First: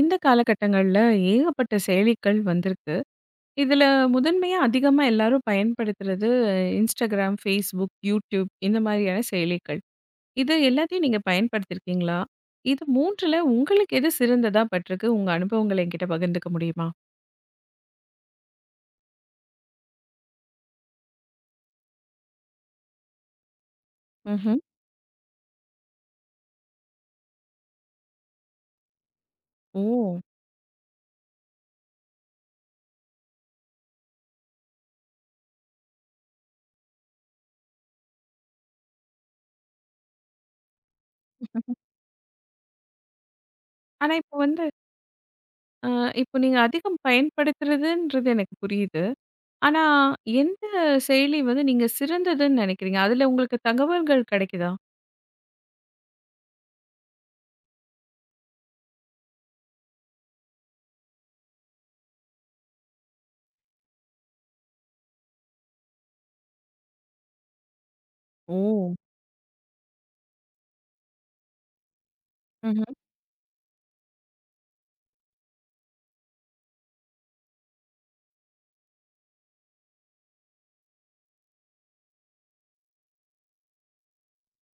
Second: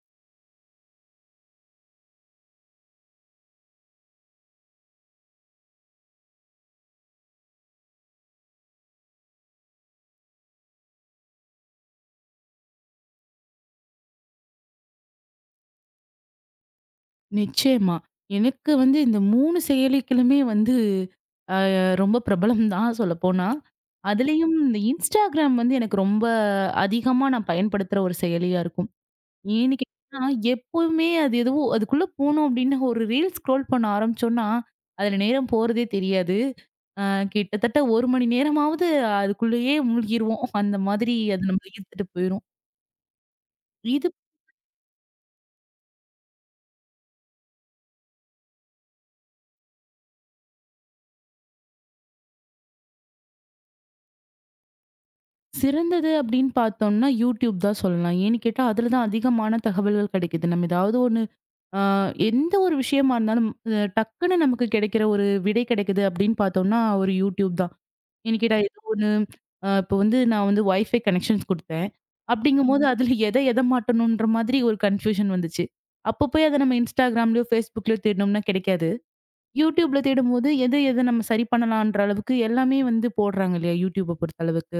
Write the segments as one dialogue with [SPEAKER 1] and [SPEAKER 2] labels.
[SPEAKER 1] இந்த காலகட்டங்கள்ல ஏகப்பட்ட செயலிகள் வந்திருக்கு. இதுல முதன்மையா அதிகமா எல்லாரும் பயன்படுத்துறது Instagram, Facebook, YouTube இந்த மாதிரியான செயலிகள். இது எல்லாத்தையும் நீங்க பயன்படுத்தியிருக்கீங்களா? இது 3ல உங்களுக்கு எது சிறந்ததா பட்டிருக்கு? உங்க அனுபவங்கள என்கிட்ட பகிர்ந்துக்க முடியுமா?
[SPEAKER 2] நிச்சயமா. எனக்கு வந்து இந்த 3 செயலிகளுமே வந்து அ ரொம்ப பிரபலம் தான் சொல்லப்போனா. அதுலயும்
[SPEAKER 1] ம்ஹ்ம்.
[SPEAKER 2] இந்த Instagram வந்து எனக்கு ரொம்ப அதிகமா நான் பயன்படுத்துற ஒரு செயலியா இருக்கும். ஏன்னு
[SPEAKER 1] ஓ!
[SPEAKER 2] கேட்டீங்கன்னா, எப்பவுமே அது எதுவோ அதுக்குள்ள போனோம் அப்டின்னா, ஒரு ரீல்ஸ் ஸ்க்ரோல் பண்ண ஆரம்பிச்சோம்னா, அதுல நேரம் போறதே தெரியாது. அ கிட்டத்தட்ட 1 மணி நேரமாவது அதுக்குள்ளேயே மூழ்கிருவோம். அந்த மாதிரி அது நம்மள ஈர்த்துட்டு போயிரும். இது
[SPEAKER 1] ஆனா, இப்போ வந்து அ இப்போ நீங்க அதிகம் பயன்படுத்துறதுன்றது எனக்கு புரியுது. ஆனா, எந்த செயலி வந்து நீங்க சிறந்ததுன்னு நினைக்கிறீங்க? அதுல உங்களுக்கு தகவல்கள் கிடைக்குதா?
[SPEAKER 2] சிறந்தது அப்படின்னு பார்த்தோம்னா, YouTube தான் சொல்லலாம். ஏன்னு கேட்டா, அதுல தான் அதிகமான தகவல்கள் கிடைக்குது. நம்ம ஏதாவது ஒண்ணு அ எந்த ஒரு விஷயமா இருந்தாலும் டக்குன்னு நமக்கு கிடைக்கிற ஒரு விடை கிடைக்குது அப்படின்னு பார்த்தோம்னா, ஒரு YouTube தான். ஏன்னு கேட்டா,
[SPEAKER 1] ஓ!
[SPEAKER 2] ஏதோ ஒண்ணு. இப்போ வந்து நான் வந்து Wi-Fi கனெக்ஷன்ஸ் குடுத்தேன். அப்படிங்கும்போது
[SPEAKER 1] ம்ஹ்ம்.
[SPEAKER 2] அதுல எத எத மாட்டணுன்ற மாதிரி ஒரு கன்ஃபியூஷன் வந்துச்சு. அப்போ போய் அத நம்ம Instagramலயோ, Facebookலயோ தேடினோம்னா கிடைக்காது. YouTubeல தேடும்போது எத எத நம்ம சரி பண்ணலான்ற அளவுக்கு எல்லாமே வந்து போடுறாங்க இல்லையா? YouTubeஅ பொறுத்த அளவுக்கு.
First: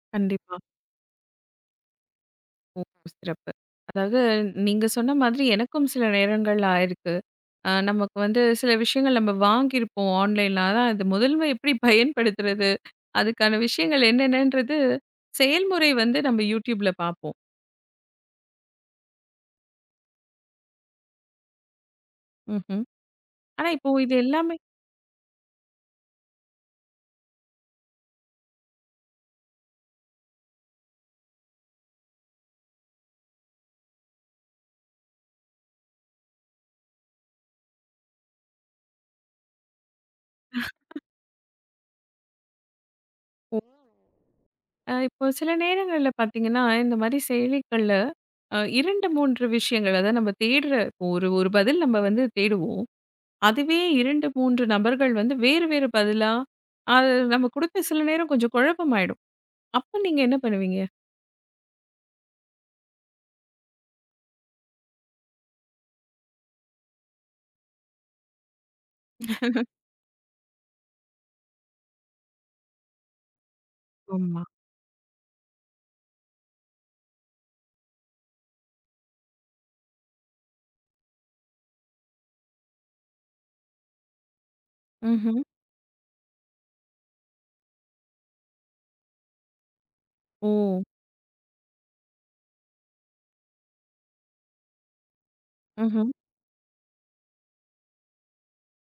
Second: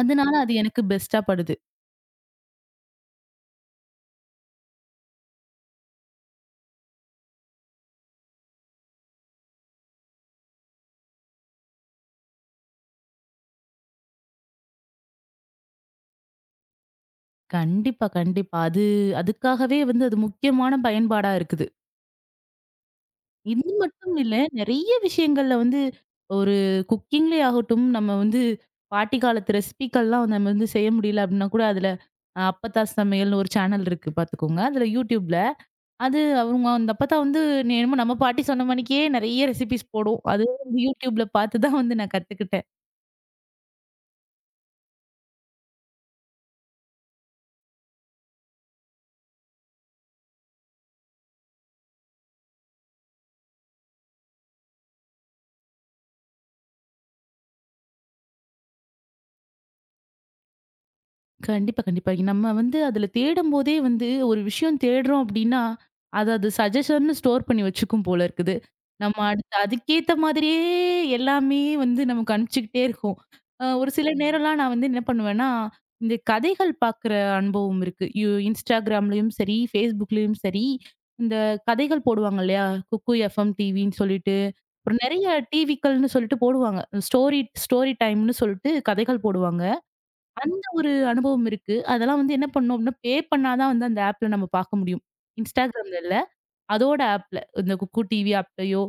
[SPEAKER 2] அதனால அது
[SPEAKER 1] கண்டிப்பா.
[SPEAKER 2] எனக்கு பெஸ்ட்டா படுது.
[SPEAKER 1] ஓ! சிறப்பு. அதாவது நீங்க சொன்ன மாதிரி எனக்கும் சில நேரங்கள்ல ஆயிருக்கு. நமக்கு வந்து சில விஷயங்கள் நம்ம வாங்கியிருப்போம் ஆன்லைன்ல. ஆனா அது முதல்ல எப்படி பயன்படுத்துறது? அதுக்கான விஷயங்கள் என்னென்னன்றது செயல்முறை வந்து நம்ம YouTubeல பார்ப்போம்.
[SPEAKER 2] கண்டிப்பா, கண்டிப்பா. அதுக்காகவே வந்து அது முக்கியமான பயன்பாடா இருக்குது.
[SPEAKER 1] ம்ஹ்ம்.
[SPEAKER 2] இது
[SPEAKER 1] ஆனா இப்போ இது
[SPEAKER 2] மட்டும் இல்ல,
[SPEAKER 1] எல்லாமே
[SPEAKER 2] நெறைய விஷயங்கள்ல வந்து ஒரு குக்கிங்லே ஆகட்டும், நம்ம வந்து பாட்டி காலத்து ரெசிபிக்கள்லாம் வந்து நம்ம வந்து செய்ய முடியல அப்டின்னா கூட, அதுல அப்பத்தா சமையல்னு ஒரு சேனல் இருக்கு பாத்துக்கோங்க. அதுல YouTubeல. அது அவங்க அந்த அப்பத்தா வந்து என்னமோ நம்ம பாட்டி சொன்ன மாணிக்கே நெறைய ரெசிபீஸ் போடும். அது வந்து YouTubeல பாத்து தான் வந்து நான் கத்துக்கிட்டேன்.
[SPEAKER 1] அ இப்போ சில நேரங்கள்ல பார்த்தீங்கன்னா, இந்த மாரி செயலிகள்ல 2, 3 விஷயங்கள் அதாவது நம்ம தேடுற இப்போ ஒரு ஒரு பதில் நம்ம வந்து தேடுவோம். அதுவே 2, 3 நபர்கள் வந்து வேறு வேறு பதிலா, அது நம்ம குடுத்த சில நேரம் கொஞ்சம் குழப்பமாயிடும். அப்ப நீங்க என்ன பண்ணுவீங்க?
[SPEAKER 2] கண்டிப்பா, கண்டிப்பா. நம்ம வந்து அதுல தேடும்போதே வந்து ஒரு விஷயம் தேடுறோம் அப்டின்னா, அது அது சஜஷன்னு ஸ்டோர் பண்ணி வச்சுக்கும் போல இருக்குது. நம்ம அடுத்து அதுக்கேத்த மாதிரியே எல்லாமே வந்து நமக்கு அனுப்பிச்சுக்கிட்டே இருக்கும். ஒரு சில
[SPEAKER 1] ஆமா.
[SPEAKER 2] நேரம்லாம் நான் வந்து என்ன பண்ணுவேன்னா, இந்த கதைகள் பார்க்குற அனுபவம் இருக்கு. Instagramலயும் சரி, Facebookலயும் சரி, இந்த கதைகள் போடுவாங்க இல்லையா? குக்கு எஃப்எம் டிவின்னு சொல்லிட்டு, அப்புறம் நெறைய
[SPEAKER 1] ம்ஹ்ம்.
[SPEAKER 2] டிவிக்கள்னு சொல்லிட்டு போடுவாங்க. ஸ்டோரி ஸ்டோரி டைம்னு சொல்லிட்டு கதைகள் போடுவாங்க.
[SPEAKER 1] ஓ!
[SPEAKER 2] அந்த ஒரு அனுபவம் இருக்கு. அதெல்லாம் வந்து என்ன பண்ணோம் அப்படின்னா, பே பண்ணா தான் வந்து அந்த ஆப்ல நம்ம பார்க்க முடியும். Instagramல
[SPEAKER 1] ம்ஹ்ம்.
[SPEAKER 2] இல்ல. அதோட ஆப்ல. இந்த குக்கூ டிவி ஆப்லயோ,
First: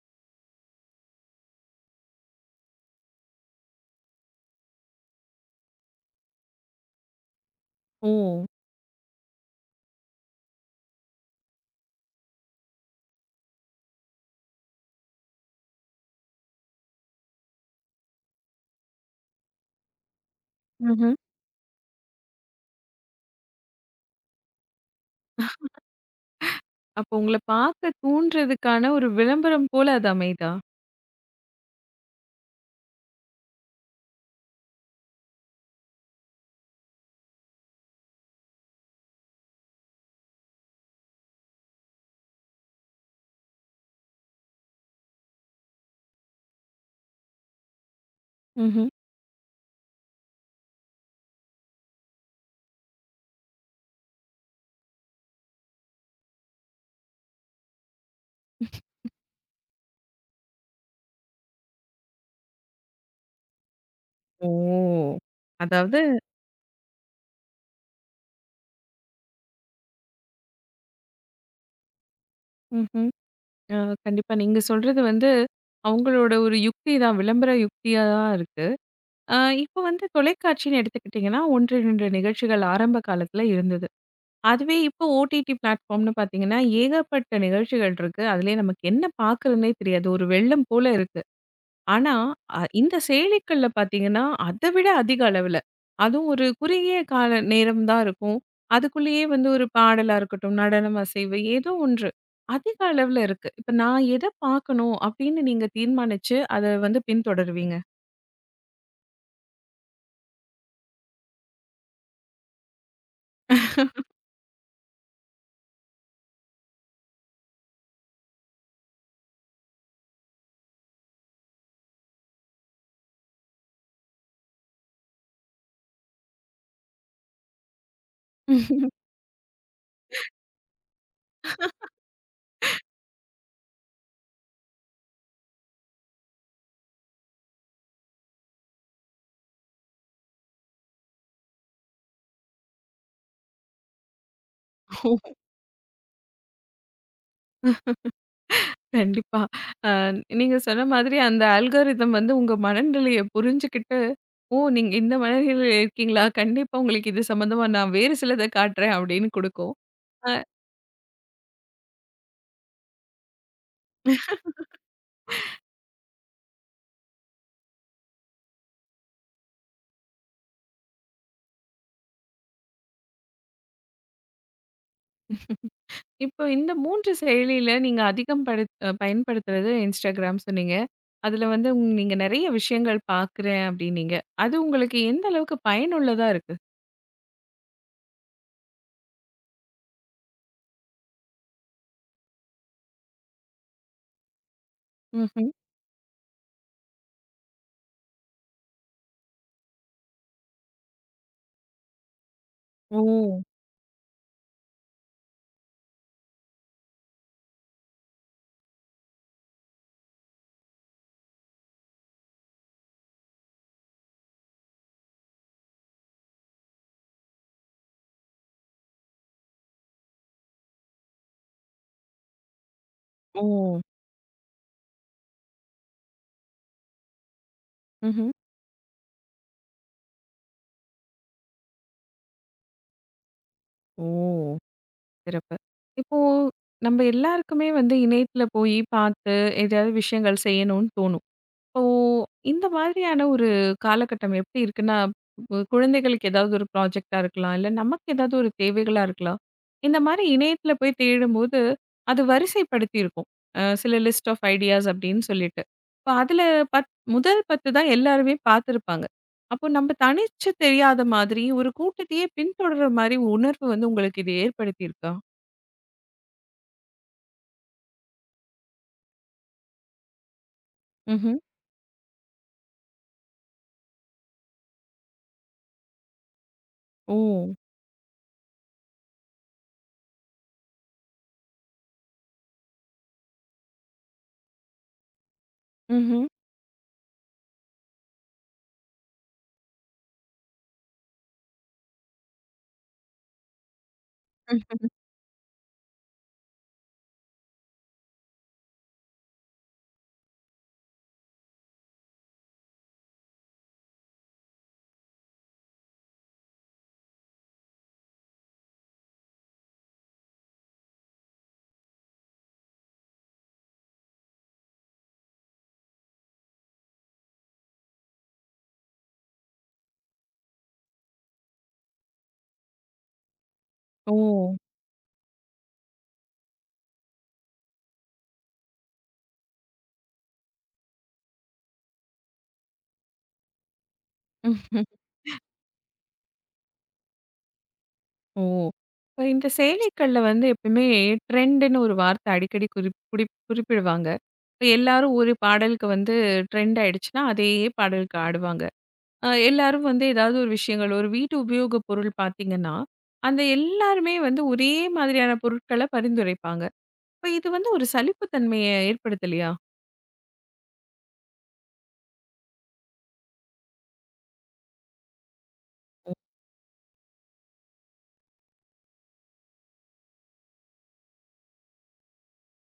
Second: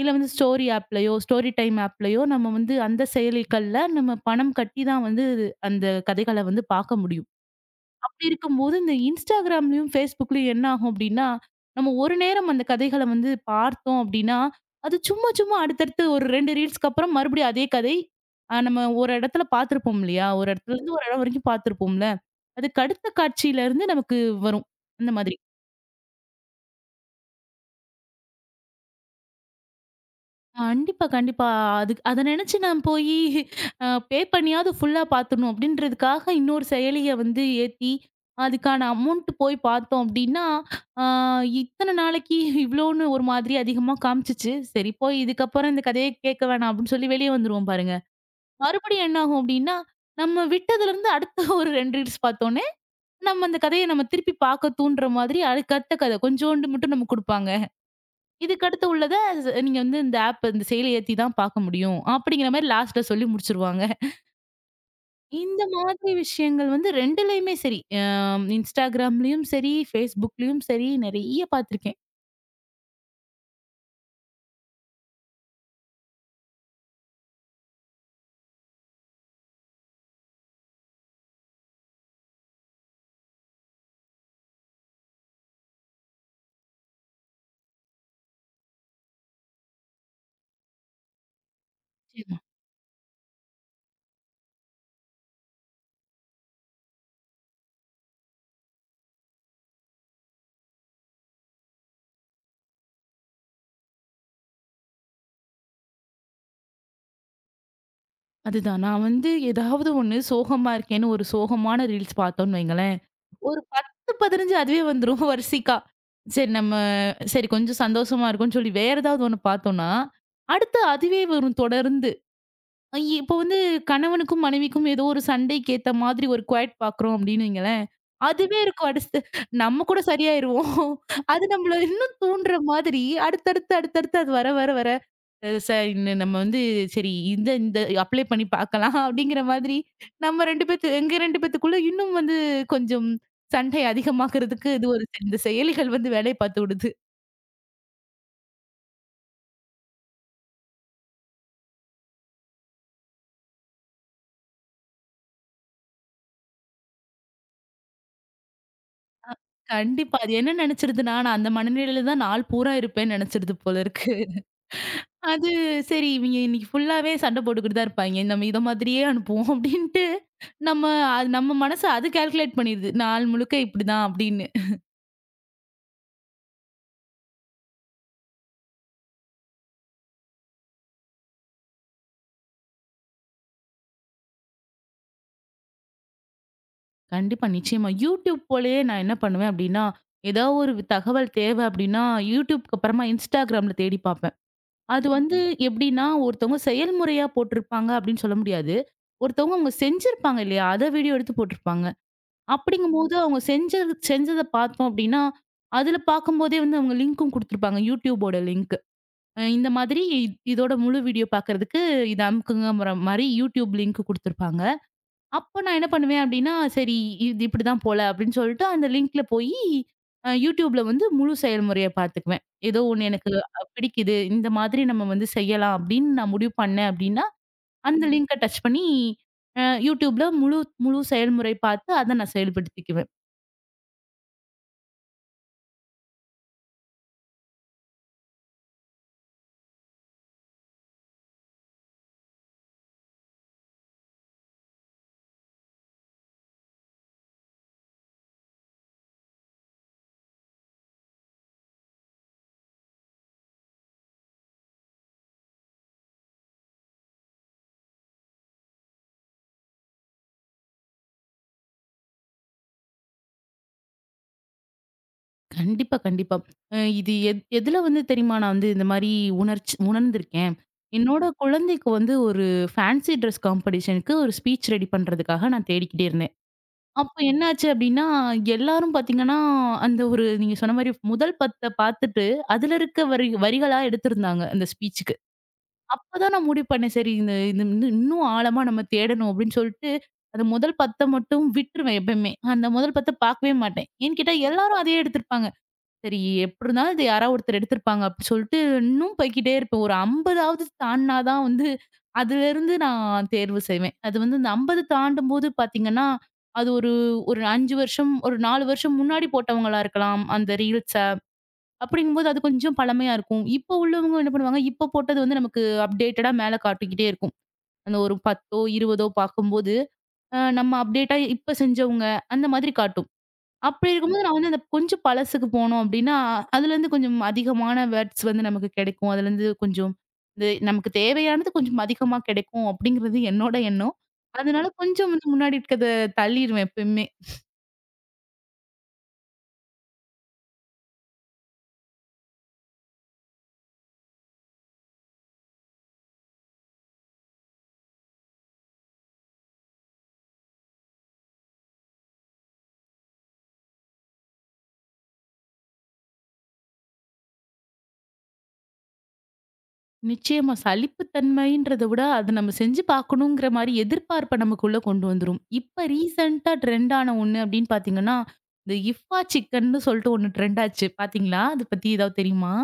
[SPEAKER 2] இல்ல வந்து ஸ்டோரி ஆப்லயோ, ஸ்டோரி டைம் ஆப்லயோ நம்ம வந்து அந்த செயலிகள்ல நம்ம பணம் கட்டி தான் வந்து அந்த கதைகள வந்து பார்க்க முடியும்.
[SPEAKER 1] ஓ!
[SPEAKER 2] அப்படி இருக்கும்போது, இந்த Instagramலயும், Facebookலயும் என்ன ஆகும் அப்படின்னா, நம்ம ஒரு நேரம் அந்த கதைகள வந்து பார்த்தோம் அப்படின்னா, அது சும்மா சும்மா அடுத்தடுத்து ஒரு 2 ரீல்ஸ்க்கு அப்புறம் மறுபடியும் அதே கதை. நம்ம ஒரு இடத்துல பார்த்துருப்போம் இல்லையா? ஒரு இடத்துலருந்து ஒரு
[SPEAKER 1] ம்ஹ்ம்.
[SPEAKER 2] இடம் வரைக்கும் பார்த்துருப்போம்ல. அதுக்கு அடுத்த காட்சியிலருந்து நமக்கு வரும். அந்த மாதிரி.
[SPEAKER 1] அப்போ உங்கள பார்க்க தூண்டுறதுக்கான ஒரு விளம்பரம் போல அது அமையுதா?
[SPEAKER 2] கண்டிப்பா, கண்டிப்பா. அத நெனச்சு நான் போயி பே பண்ணியாவது ஃபுல்லா பாத்துடணும் அப்டின்றதுக்காக இன்னொரு செயலிய வந்து ஏத்தி, அதுக்கான அமௌண்ட் போய் பாத்தோம் அப்டின்னா, ஆ இத்தன நாளைக்கு இவ்ளோன்னு ஒரு மாதிரி அதிகமா காமிச்சுச்சு. சரி போய் இதுக்கப்புறம் இந்த கதையே கேட்க வேணாம் அப்டின்னு சொல்லி வெளிய வந்துருவோம் பாருங்க.
[SPEAKER 1] ம்ஹ்ம்.
[SPEAKER 2] மறுபடியும் என்ன ஆகும் அப்டின்னா, நம்ம விட்டதுலருந்து அடுத்த ஒரு 2 ரீல்ஸ் பாத்தோனே, நம்ம அந்த கதைய நம்ம திருப்பி பாக்க தூண்டுற மாதிரி அதுக்கடுத்த கத கொஞ்சோண்டு மட்டும் நமக்கு குடுப்பாங்க. இதுக்கு அடுத்து உள்ளத நீங்க வந்து இந்த ஆப் இந்த செயலி ஏத்தி தான் பார்க்க முடியும். அப்படிங்கிற மாரி லாஸ்ட்ல சொல்லி முடிச்சுருவாங்க.
[SPEAKER 1] ஓ!
[SPEAKER 2] இந்த
[SPEAKER 1] அதாவது
[SPEAKER 2] மாதிரி விஷயங்கள் வந்து 2லயுமே சரி. Instagramலயும் சரி, Facebookலயும் சரி நெறைய பார்த்துருக்கேன்.
[SPEAKER 1] ம்ஹ்ம். அ கண்டிப்பா நீங்க சொல்றது வந்து அவங்களோட ஒரு யுக்தி தான். விளம்பர யுக்தியா தான் இருக்கு. அ இப்போ வந்து தொலைக்காட்சின்னு எடுத்துக்கிட்டிங்கன்னா, 1, 2 நிகழ்ச்சிகள் ஆரம்ப காலத்துல இருந்தது. அதுவே இப்போ ஓடிடி பிளாட்ஃபார்ம்னு பார்த்தீங்கன்னா, ஏகப்பட்ட நிகழ்ச்சிகள் இருக்கு. அதிலயே நமக்கு என்ன பார்க்குறதுன்னே தெரியாது. ஒரு வெள்ளம் போல இருக்கு. ஆனா,
[SPEAKER 2] நிச்சயமா.
[SPEAKER 1] இந்த செயலிகள்ல பார்த்தீங்கன்னா, அத விட அதிக அளவுல. அதுவும் ஒரு குறுகிய கால நேரம் தான் இருக்கும். அதுக்குள்ளேயே வந்து ஒரு பாடலா இருக்கட்டும், நடனம், அசைவு ஏதோ ஒன்று. அதிக அளவுல இருக்கு. இப்ப நான் எத பார்க்கணும் அப்படின்னு நீங்க தீர்மானிச்சு, அத வந்து பின்தொடருவீங்க?
[SPEAKER 2] அதுதான் நான் வந்து ஏதாவது ஒண்ணு சோகமா இருக்கேன்னு ஒரு சோகமான ரீல்ஸ் பார்த்தோம்னு வைங்களேன், ஒரு 10, 15 அதுவே வந்துரும் வரிசைக்கா. சரி நம்ம சரி கொஞ்சம் சந்தோஷமா இருக்கும்னு சொல்லி வேற ஏதாவது ஒண்ணு பார்த்தோம்னா, அடுத்து அதுவே வரும் தொடர்ந்து. இப்போ வந்து கணவனுக்கும், மனைவிக்கும் ஏதோ ஒரு சண்டைக்கு ஏத்த மாதிரி ஒரு குவைட் பாக்குறோம் அப்படின்னு வைங்களேன். அதுவே இருக்கும் அடுத்து. நம்ம கூட சரியாயிருவோம். அது நம்மள இன்னும் தூண்டுற மாதிரி அடுத்தடுத்து, அடுத்தடுத்து அது வர வர வர சார் நம்ம வந்து சரி இந்த இந்த அப்ளை பண்ணி பார்க்கலாம் அப்படிங்கிற மாதிரி நம்ம 2 பேத்து எங்க 2 பேத்துக்குள்ள இன்னும் வந்து கொஞ்சம் சண்டை அதிகமாக்குறதுக்கு இது ஒரு இந்த செயலிகள் வந்து வேலைய பார்த்து விடுது.
[SPEAKER 1] கண்டிப்பா. அ நீங்க சொன்ன மாதிரி அந்த அல்காரிதம் வந்து உங்க மனநிலைய புரிஞ்சுகிட்டு, "ஓ! நீங்க இந்த மனநிலையில இருக்கீங்களா? கண்டிப்பா உங்களுக்கு இது சம்மந்தமா நான் வேறு சிலத காட்டுறேன்." அப்படின்னு குடுக்கும்.
[SPEAKER 2] கண்டிப்பா.
[SPEAKER 1] அ
[SPEAKER 2] அது என்ன நினைச்சிருதுன்னா, நான் அந்த மனநிலையில தான் நாள் பூரா இருப்பேன்னு நினைச்சிருது போல இருக்கு. அது சரி இவங்க இன்னைக்கு ஃபுல்லாவே சண்டை போட்டுக்கிட்டு தான் இருப்பாய்ங்க. நம்ம இத மாதிரியே அனுப்புவோம் அப்டின்ட்டு, நம்ம அது நம்ம மனசு அது கால்குலேட் பண்ணிருது. நாள் முழுக்க இப்டிதான் அப்டின்னு.
[SPEAKER 1] இப்போ இந்த 3 செயலியில நீங்க அதிகம் படுத் அ பயன்படுத்துறது Instagram சொன்னீங்க. அதுல வந்து நீங்க நெறைய விஷயங்கள் பார்க்குறேன் அப்படின்னீங்க. அது உங்களுக்கு எந்த அளவுக்கு பயனுள்ளதா இருக்கு?
[SPEAKER 2] கண்டிப்பா, நிச்சயமா. YouTube போலயே நான் என்ன பண்ணுவேன் அப்டின்னா, ஏதோ ஒரு தகவல் தேவ அப்டின்னா, YouTubeக்கு அப்புறமா Instagramல தேடி பார்ப்பேன். அது வந்து
[SPEAKER 1] ம்ஹ்ம்.
[SPEAKER 2] எப்டின்னா, ஒருத்தவங்க செயல்முறையா போட்டிருப்பாங்க அப்டின்னு சொல்ல முடியாது. ஒருத்தவங்க அவங்க செஞ்சிருப்பாங்க இல்லையா? அத வீடியோ எடுத்து போட்டிருப்பாங்க.
[SPEAKER 1] ஓ!
[SPEAKER 2] அப்படிங்கும்போது அவங்க செஞ்சத பார்த்தோம் அப்படின்னா, அதுல பார்க்கும்போதே வந்து அவங்க லிங்க்கும் குடுத்துருப்பாங்க. YouTubeஓட லிங்க். இந்த மாதிரி இதோட முழு வீடியோ பார்க்கறதுக்கு இத அமுக்குங்கங்கிற மாரி YouTube லிங்க் குடுத்துருப்பாங்க. அப்ப நான் என்ன பண்ணுவேன் அப்படின்னா, சரி இது இப்படிதான் போல அப்படின்னு சொல்லிட்டு அந்த லிங்க்ல போயி YouTubeல வந்து முழு செயல்முறைய பார்த்துக்குவேன். ஏதோ ஒண்ணு எனக்கு
[SPEAKER 1] ஓ!
[SPEAKER 2] பிடிக்குது. இந்த மாதிரி நம்ம வந்து செய்யலாம் அப்படின்னு நான் முடிவு பண்ணேன் அப்படின்னா, அந்த
[SPEAKER 1] ம்ஹ்ம்.
[SPEAKER 2] லிங்க டச் பண்ணி YouTubeல முழு முழு செயல்முறை பார்த்து அத நான் செயல்படுத்திக்குவேன்.
[SPEAKER 1] ஓ! சிறப்பு. இப்போ நம்ம எல்லாருக்குமே வந்து இணையத்துல போய் பார்த்து ஏதாவது விஷயங்கள் செய்யணும்னு தோணும். இப்போ இந்த மாதிரியான ஒரு காலகட்டம் எப்படி இருக்குன்னா, இப்போ குழந்தைகளுக்கு ஏதாவது ஒரு ப்ராஜெக்ட்டா இருக்கலாம். இல்ல நமக்கு ஏதாவது ஒரு தேவைகளா இருக்கலாம். இந்த மாரி இணையத்துல போய் தேடும்போது அது வரிசைப்படுத்தி இருக்கும். சில லிஸ்ட் ஆஃப் ஐடியாஸ் அப்படின்னு சொல்லிட்டு. இப்போ அதுல பத் முதல் 10 தான் எல்லாருமே பார்த்துருப்பாங்க. அப்போ நம்ம தனிச்சு தெரியாத மாதிரி ஒரு கூட்டத்தையே பின்தொடர்ற மாரி உணர்வு வந்து உங்களுக்கு இது ஏற்படுத்தியிருக்கா?
[SPEAKER 2] கண்டிப்பா, கண்டிப்பா. இது எதுல வந்து தெரியுமா? நான் வந்து இந்த மாரி உணர்ச்சி உணர்ந்திருக்கேன். என்னோட
[SPEAKER 1] ம்ஹ்ம்.
[SPEAKER 2] குழந்தைக்கு வந்து ஒரு ஃபேன்சி ட்ரெஸ் காம்படிஷனுக்கு ஒரு ஸ்பீச் ரெடி பண்றதுக்காக நான் தேடிக்கிட்டே இருந்தேன்.
[SPEAKER 1] ஓ!
[SPEAKER 2] அப்போ என்னாச்சு அப்டின்னா, எல்லாரும் பார்த்தீங்கன்னா, அந்த ஒரு நீங்க சொன்ன மாரி முதல் 10 பார்த்துட்டு, அதுல இருக்க வரி வரிகளா எடுத்திருந்தாங்க அந்த ஸ்பீச்சுக்கு.
[SPEAKER 1] ம்ஹ்ம்.
[SPEAKER 2] அப்பதான் நான் முடிவு பண்ணேன். சரி இது வந்து இன்னும் ஆழமா நம்ம தேடணும் அப்டின்னு சொல்ட்டு, அந்த முதல் 10 மட்டும் விட்டுருவேன் எப்பயுமே. அந்த முதல் 10 பார்க்கவே மாட்டேன். ஏன்னு கேட்டா எல்லாரும் அதே எடுத்திருப்பாங்க. சரி எப்படி இருந்தாலும் இது யாராவது ஒருத்தர் எடுத்திருப்பாங்க அப்படி சொல்லிட்டு இன்னும் போய்க்கிட்டே இருப்பேன். ஒரு 50வது தாண்டுனா தான் வந்து அதிலிருந்து நான் தேர்வு செய்வேன். அது வந்து இந்த 50 தாண்டும்போது பார்த்தீங்கன்னா, அது ஒரு ஒரு 5 வருஷம், ஒரு 4 வருஷம் முன்னாடி போட்டவங்களா இருக்கலாம். அந்த ரீல்ஸ. அப்படிங்கும்போது அது கொஞ்சம் பழமையா இருக்கும். இப்போ உள்ளவங்க என்ன பண்ணுவாங்க, இப்போ போட்டது வந்து நமக்கு அப்டேட்டடா மேல காட்டிக்கிட்டே இருக்கும். அந்த ஒரு 10ஓ, 20ஓ பார்க்கும்போது, நம்ம அப்டேட்டா இப்ப செஞ்சவங்க அந்த மாதிரி காட்டும். அப்படி
[SPEAKER 1] ஓ!
[SPEAKER 2] இருக்கும்போது நான் வந்து அந்த கொஞ்சம் பழசுக்கு போனோம் அப்படின்னா, அதுலேருந்து கொஞ்சம் அதிகமான வேர்ட்ஸ் வந்து நமக்கு கிடைக்கும். அதுலேருந்து கொஞ்சம் இது நமக்கு தேவையானது கொஞ்சம் அதிகமா கிடைக்கும் அப்படிங்கிறது என்னோட எண்ணம். அதனால கொஞ்சம் வந்து முன்னாடி இருக்கிறத தள்ளிருவேன் எப்பயுமே.
[SPEAKER 1] ஓ! இப்ப இந்த செயலிகள்ல வந்து எப்பயுமே ட்ரெண்டுன்னு ஒரு வார்த்தை அடிக்கடி குறிப் குறிப் குறிப்பிடுவாங்க. இப்ப எல்லாரும் ஒரு பாடலுக்கு வந்து ட்ரெண்ட் ஆயிடுச்சுன்னா, அதே பாடலுக்கு ஆடுவாங்க. எல்லாரும் வந்து ஏதாவது ஒரு விஷயங்கள் ஒரு வீட்டு உபயோக பொருள் பார்த்தீங்கன்னா, அந்த எல்லாருமே வந்து ஒரே மாதிரியான பொருட்கள பரிந்துரைப்பாங்க. இப்ப இது வந்து ஒரு சலிப்பு தன்மைய ஏற்படுத்தலையா?
[SPEAKER 2] நிச்சயமா சலிப்பு தன்மைன்றத விட அத நம்ம செஞ்சு பார்க்கணுங்கிற மாரி எதிர்பார்ப்ப நமக்குள்ள கொண்டு வந்துரும். இப்ப ரீசென்ட்டா ட்ரெண்ட் ஆன ஒண்ணு அப்படின்னு பார்த்தீங்கன்னா, இந்த இஃப்பா சிக்கன்னு சொல்லிட்டு ஒண்ணு ட்ரெண்ட் ஆச்சு பார்த்தீங்களா? அத பத்தி ஏதாவது தெரியுமா?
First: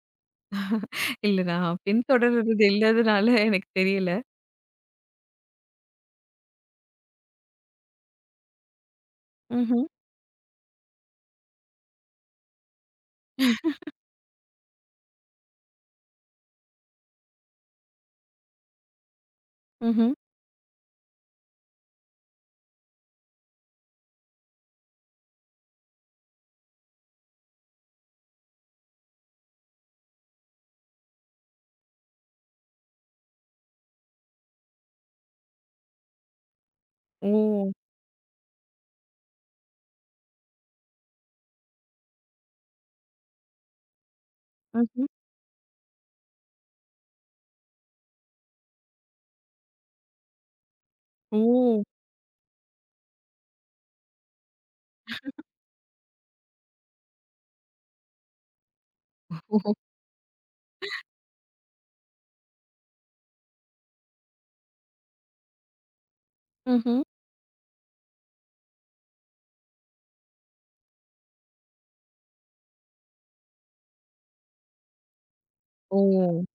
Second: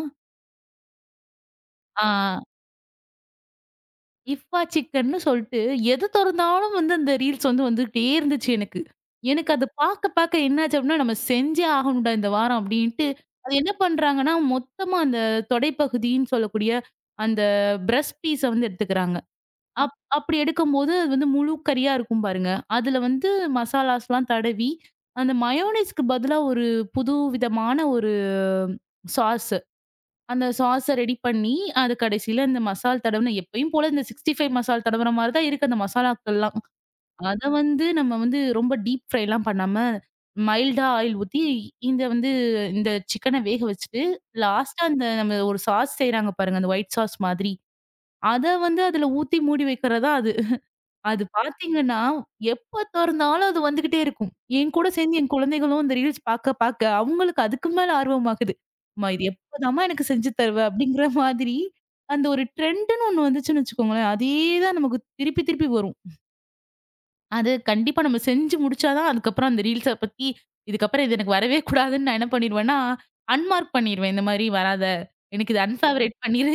[SPEAKER 1] இல்ல நான்
[SPEAKER 2] ஆ.
[SPEAKER 1] பின்தொடர்றது இல்லாதனால எனக்கு தெரியல.
[SPEAKER 2] இஃப்பா சிக்கன்னு சொல்ட்டு, எது தொறந்தாலும் வந்து அந்த ரீல்ஸ் வந்துகிட்டே இருந்துச்சு எனக்கு. எனக்கு அத
[SPEAKER 1] ம்ஹ்ம்.
[SPEAKER 2] பாக்க பாக்க என்னாச்சு அப்டின்னா, நம்ம செஞ்சே ஆகணும்டா இந்த வாரம் அப்டின்ட்டு, அது என்ன பண்றாங்கன்னா, மொத்தமா அந்த தொடைப்பகுதின்னு சொல்லக்கூடிய அந்த பிரஸ்ட் பீஸ வந்து எடுத்துக்கிறாங்க.
[SPEAKER 1] ம்ஹ்ம்.
[SPEAKER 2] அப்படி எடுக்கும்போது அது வந்து முழு கறியா இருக்கும் பாருங்க. அதுல வந்து மசாலாஸ்லாம் தடவி, அந்த மயோனைஸ்க்கு பதிலா ஒரு புது விதமான ஒரு சாஸ் அந்த சாஸ ரெடி பண்ணி, அது கடைசில இந்த மசால் தடவுன எப்பயும் போல இந்த 65 மசால் தடவுற மாரி தான் இருக்கு அந்த மசாலாக்கள்லாம். அத
[SPEAKER 1] ஓ!
[SPEAKER 2] வந்து நம்ம வந்து ரொம்ப டீப் ஃப்ரைலாம் பண்ணாம, மைல்டா ஆயில் ஊத்தி, இந்த வந்து இந்த சிக்கன வேக வச்சுட்டு, லாஸ்ட்டா
[SPEAKER 1] ம்ஹ்ம்.
[SPEAKER 2] அந்த நம்ம ஒரு சாஸ் செய்றாங்க பாருங்க, அந்த ஒயிட் சாஸ் மாதிரி. அத வந்து அதுல ஊத்தி மூடி வைக்கிறதா அது. அது
[SPEAKER 1] ஓ!
[SPEAKER 2] பார்த்தீங்கன்னா, எப்ப தொறந்தாலும் அது வந்துகிட்டே இருக்கும். என் கூட சேர்ந்து என் குழந்தைகளும் இந்த ரீல்ஸ் பார்க்க, பார்க்க அவங்களுக்கு அதுக்கு மேல ஆர்வமாகுது. அம்மா இது எப்பதாம்மா எனக்கு செஞ்சு தருவ? அப்படிங்கிற மாதிரி அந்த ஒரு ட்ரெண்டுன்னு ஒண்ணு வந்துச்சுன்னு வச்சுக்கோங்களேன், அதே தான் நமக்கு திருப்பி திருப்பி வரும்.
[SPEAKER 1] ம்ஹ்ம்.
[SPEAKER 2] அது கண்டிப்பா நம்ம செஞ்சு முடிச்சா தான் அதுக்கப்புறம் அந்த ரீல்ஸ பத்தி இதுக்கப்புறம் இது எனக்கு வரவே கூடாதுன்னு நான் என்ன பண்ணிருவேன்னா, அன்மார்க் பண்ணிருவேன். இந்த மாரி வராத. எனக்கு இது அன்ஃபேவரைட்
[SPEAKER 1] ஓ!
[SPEAKER 2] பண்ணிரு.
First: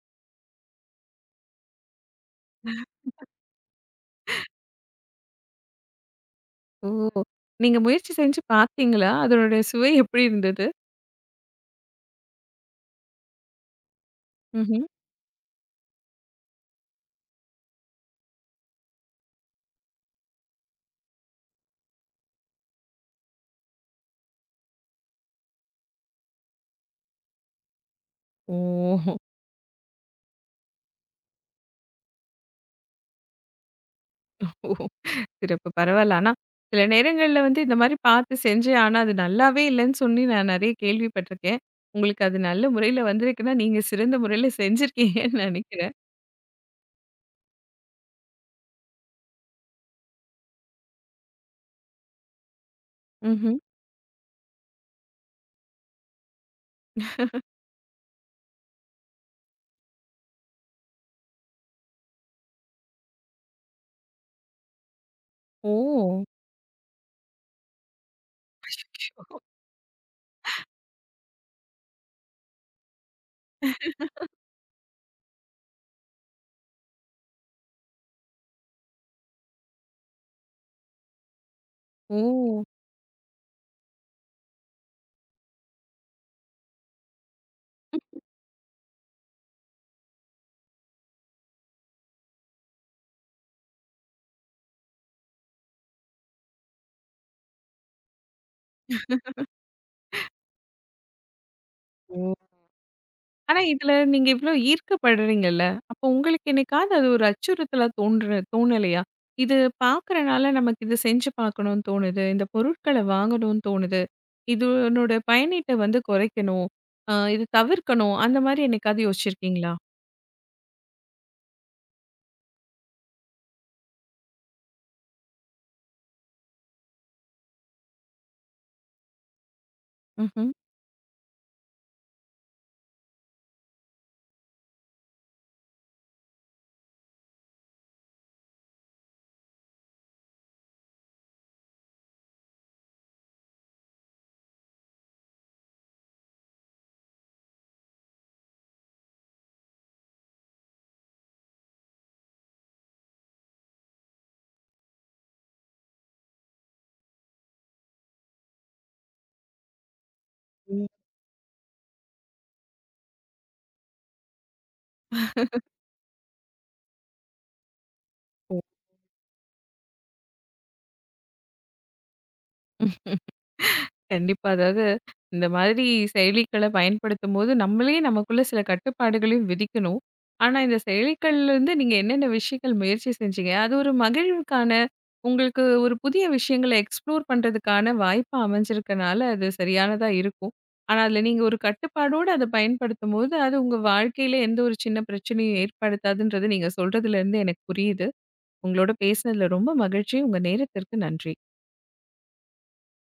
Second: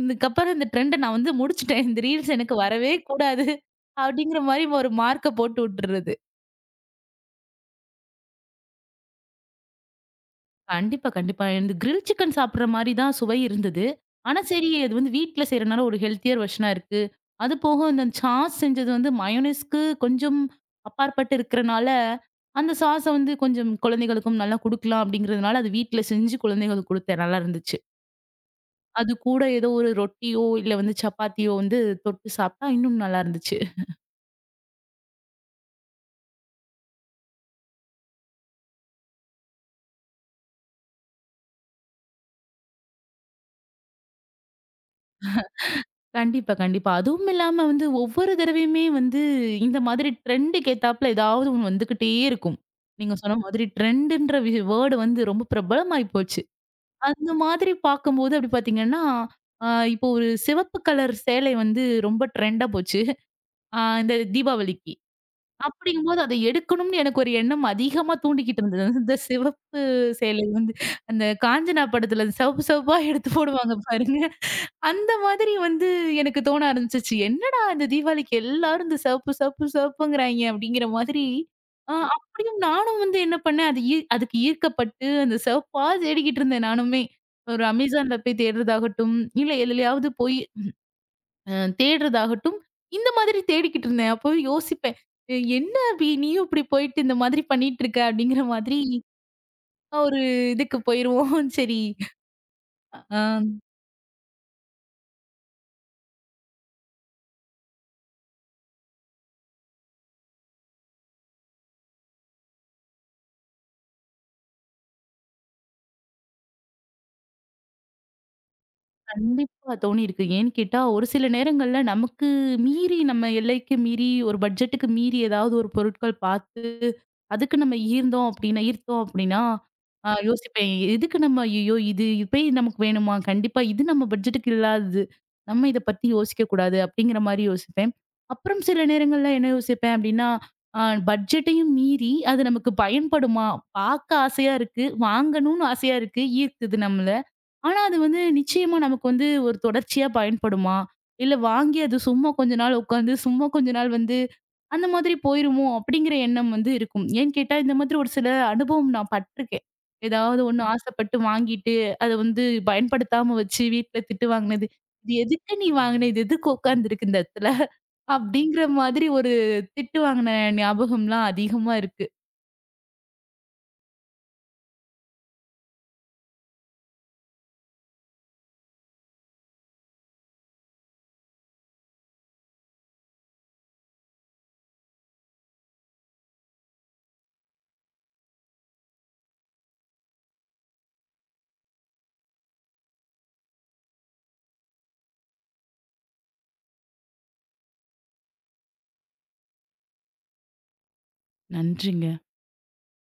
[SPEAKER 2] இதுக்கப்புறம் இந்த ட்ரெண்ட நான் வந்து முடிச்சுட்டேன். இந்த ரீல்ஸ் எனக்கு வரவே கூடாது. அப்படிங்கிற மாரி ஒரு மார்க்க போட்டு விட்டுறது.
[SPEAKER 1] ஓ! நீங்க முயற்சி செஞ்சு பார்த்தீங்களா? அதனுடைய சுவை எப்படி இருந்தது?
[SPEAKER 2] கண்டிப்பா, கண்டிப்பா. இந்த கிரில் சிக்கன் சாப்பிடுற மாரி தான் சுவை இருந்தது. ஆனா சரி,
[SPEAKER 1] ம்ஹ்ம்.
[SPEAKER 2] அது வந்து வீட்ல செய்றனால ஒரு ஹெல்த்தியர் வெர்ஷனா இருக்கு. அது போக இந்த சாஸ் செஞ்சது வந்து மயோனைஸ்க்கு கொஞ்சம் அப்பாற்பட்டு இருக்கறனால, அந்த சாஸ வந்து கொஞ்சம் குழந்தைகளுக்கும் நல்லா குடுக்கலாம் அப்படிங்கிறதுனால, அது வீட்ல செஞ்சு குழந்தைகளுக்கு குடுத்தேன். நல்லா இருந்துச்சு.
[SPEAKER 1] ஓ!
[SPEAKER 2] அது கூட ஏதோ ஒரு ரொட்டியோ, இல்ல வந்து சப்பாத்தியோ வந்து தொட்டு சாப்பிட்டா இன்னும் நல்லா இருந்துச்சு.
[SPEAKER 1] ஓ! சிறப்பு. பரவால்ல. ஆனா, சில நேரங்கள்ல வந்து இந்த மாரி பார்த்து செஞ்சேன். ஆனா, அது நல்லாவே இல்லன்னு சொல்லி நான் நெறைய கேள்விப்பட்டுருக்கேன். உங்களுக்கு அது நல்ல முறையில வந்திருக்குன்னா, நீங்க சிறந்த முறையில செஞ்சிருக்கீங்கன்னு நெனைக்கிறேன்.
[SPEAKER 2] கண்டிப்பா, கண்டிப்பா. அதுவும் இல்லாம வந்து ஒவ்வொரு தடவையுமே வந்து இந்த மாதிரி ட்ரெண்டுக்கு ஏத்தாப்புல ஏதாவது ஒண்ணு வந்துகிட்டே இருக்கும். நீங்க சொன்ன
[SPEAKER 1] ம்ஹ்ம்.
[SPEAKER 2] மாதிரி ட்ரெண்டுன்ற வேர்டு வந்து ரொம்ப பிரபலமாயி போச்சு. அந்த மாதிரி பார்க்கும்போது அப்படி பார்த்தீங்கன்னா, அ இப்போ ஒரு சிவப்பு கலர் சேலை வந்து ரொம்ப ட்ரெண்டா போச்சு. இந்த தீபாவளிக்கு. அப்படிங்கும்போது
[SPEAKER 1] ஓ!
[SPEAKER 2] அத எடுக்கணும்னு எனக்கு ஒரு எண்ணம் அதிகமா தூண்டிக்கிட்டு இருந்தது. இந்த
[SPEAKER 1] அச்சச்சோ!
[SPEAKER 2] சிவப்பு சேலை வந்து அந்த காஞ்சனா படத்துல அந்த சிவப்பு சிவப்பா எடுத்து போடுவாங்க பாருங்க. அந்த மாதிரி வந்து எனக்கு தோண ஆரம்பிச்சுச்சு. என்னடா இந்த தீபாவளிக்கு எல்லாரும் இந்த சிவப்பு சிவப்பு சிவப்புங்கிறாய்ங்க அப்படிங்கிற மாதிரி. அப்படியும்
[SPEAKER 1] ஓ!
[SPEAKER 2] நானும் வந்து என்ன பண்ணேன், அது அதுக்கு ஈர்க்கப்பட்டு அந்த சிவப்பா தேடிக்கிட்டு இருந்தேன் நானுமே. ஒரு Amazonல போய் தேடுறதாகட்டும், இல்ல எதுலயாவது போய் அ தேடுறதாகட்டும், இந்த மாதிரி தேடிக்கிட்டு இருந்தேன். அப்போ யோசிப்பேன். என்ன அபி நீயும் இப்படி போயிட்டு இந்த மாதிரி பண்ணிட்டு இருக்க?" அப்படிங்கிற மாதிரி ஒரு இதுக்கு போயிருவோம். சரி.
[SPEAKER 1] ஓ!
[SPEAKER 2] அ
[SPEAKER 1] ஆனா, இதுல நீங்க இவ்ளோ ஈர்க்கப்படுறீங்கல்ல. அப்போ உங்களுக்கு என்னைக்காவது அது ஒரு அச்சுறுத்தலா தோணலையா? இது பார்க்கறனால நமக்கு இது செஞ்சு பார்க்கணும்னு தோணுது. இந்த பொருட்கள வாங்கணும்னு தோணுது. இதனோட பயனீட்ட வந்து குறைக்கணும். இது தவிர்க்கணும். அந்த மாரி என்னைக்காவது யோசிச்சிருக்கீங்களா?
[SPEAKER 2] கண்டிப்பா தோணியிருக்கு. ஏன்னு கேட்டா, ஒரு சில நேரங்கள்ல நமக்கு மீறி நம்ம எல்லைக்கு மீறி ஒரு பட்ஜெட்டுக்கு மீறி ஏதாவது ஒரு பொருட்கள் பார்த்து, அதுக்கு நம்ம ஈர்ந்தோம் அப்டின்னா ஈர்த்தோம் அப்டின்னா,
[SPEAKER 1] ம்ஹ்ம்.
[SPEAKER 2] யோசிப்பேன். எதுக்கு நம்ம ஐய்யய்யோ! இது இப்பயே நமக்கு வேணுமா? கண்டிப்பா இது நம்ம பட்ஜெட்டுக்கு இல்லாதது. நம்ம இத பத்தி யோசிக்க கூடாது அப்டிங்கிற மாரி யோசிப்பேன். அப்புறம் சில நேரங்கள்ல என்ன யோசிப்பேன் அப்டின்னா, ஆ பட்ஜெட்டையும் மீறி அது நமக்கு பயன்படுமா? பார்க்க ஆசையா இருக்கு, வாங்கணும்னு ஆசையா இருக்கு, ஈர்க்குது நம்மள. ஆனா, அது வந்து நிச்சயமா நமக்கு வந்து ஒரு தொடர்ச்சியா பயன்படுமா? இல்ல வாங்கி அது சும்மா கொஞ்ச நாள் உட்காந்து, சும்மா கொஞ்ச நாள் வந்து அந்த மாதிரி போயிருமோ? அப்படிங்கிற எண்ணம் வந்து இருக்கும். ஏன்னு கேட்டா, இந்த மாதிரி ஒரு சில அனுபவம் நான் பட்டுருக்கேன். ஏதாவது ஒண்ணு
[SPEAKER 1] ம்.
[SPEAKER 2] ஆசைப்பட்டு வாங்கிட்டு, அத வந்து பயன்படுத்தாம வச்சு வீட்ல திட்டு வாங்கினது. "இது எதுக்கு நீ வாங்கின? இது எதுக்கு உட்காந்துருக்கு இந்த இடத்துல?" அப்படிங்கிற மாதிரி ஒரு திட்டு வாங்கின ஞாபகம்லாம் அதிகமா இருக்கு.
[SPEAKER 1] கண்டிப்பா. அதாவது இந்த மாதிரி செயலிகள பயன்படுத்தும்போது, நம்மளே நமக்குள்ள சில கட்டுப்பாடுகளையும் விதிக்கணும். ஆனா, இந்த செயலிகள்லருந்து நீங்க என்னென்ன விஷயங்கள் முயற்சி செஞ்சீங்க? அது ஒரு மகிழ்வுக்கான உங்களுக்கு ஒரு புதிய விஷயங்கள எக்ஸ்ப்ளோர் பண்றதுக்கான வாய்ப்பா அமைஞ்சிருக்கனால, அது சரியானதா இருக்கும். ஆனா, அதுல நீங்க ஒரு கட்டுப்பாடோட அத பயன்படுத்தும்போது, அது உங்க வாழ்க்கையில எந்த ஒரு சின்ன பிரச்சனையும் ஏற்படுத்தாதுன்றது நீங்க சொல்றதுலருந்து எனக்கு புரியுது. உங்களோட பேசினதுல ரொம்ப மகிழ்ச்சி. உங்க நேரத்திற்கு நன்றி.
[SPEAKER 2] நன்றிங்க.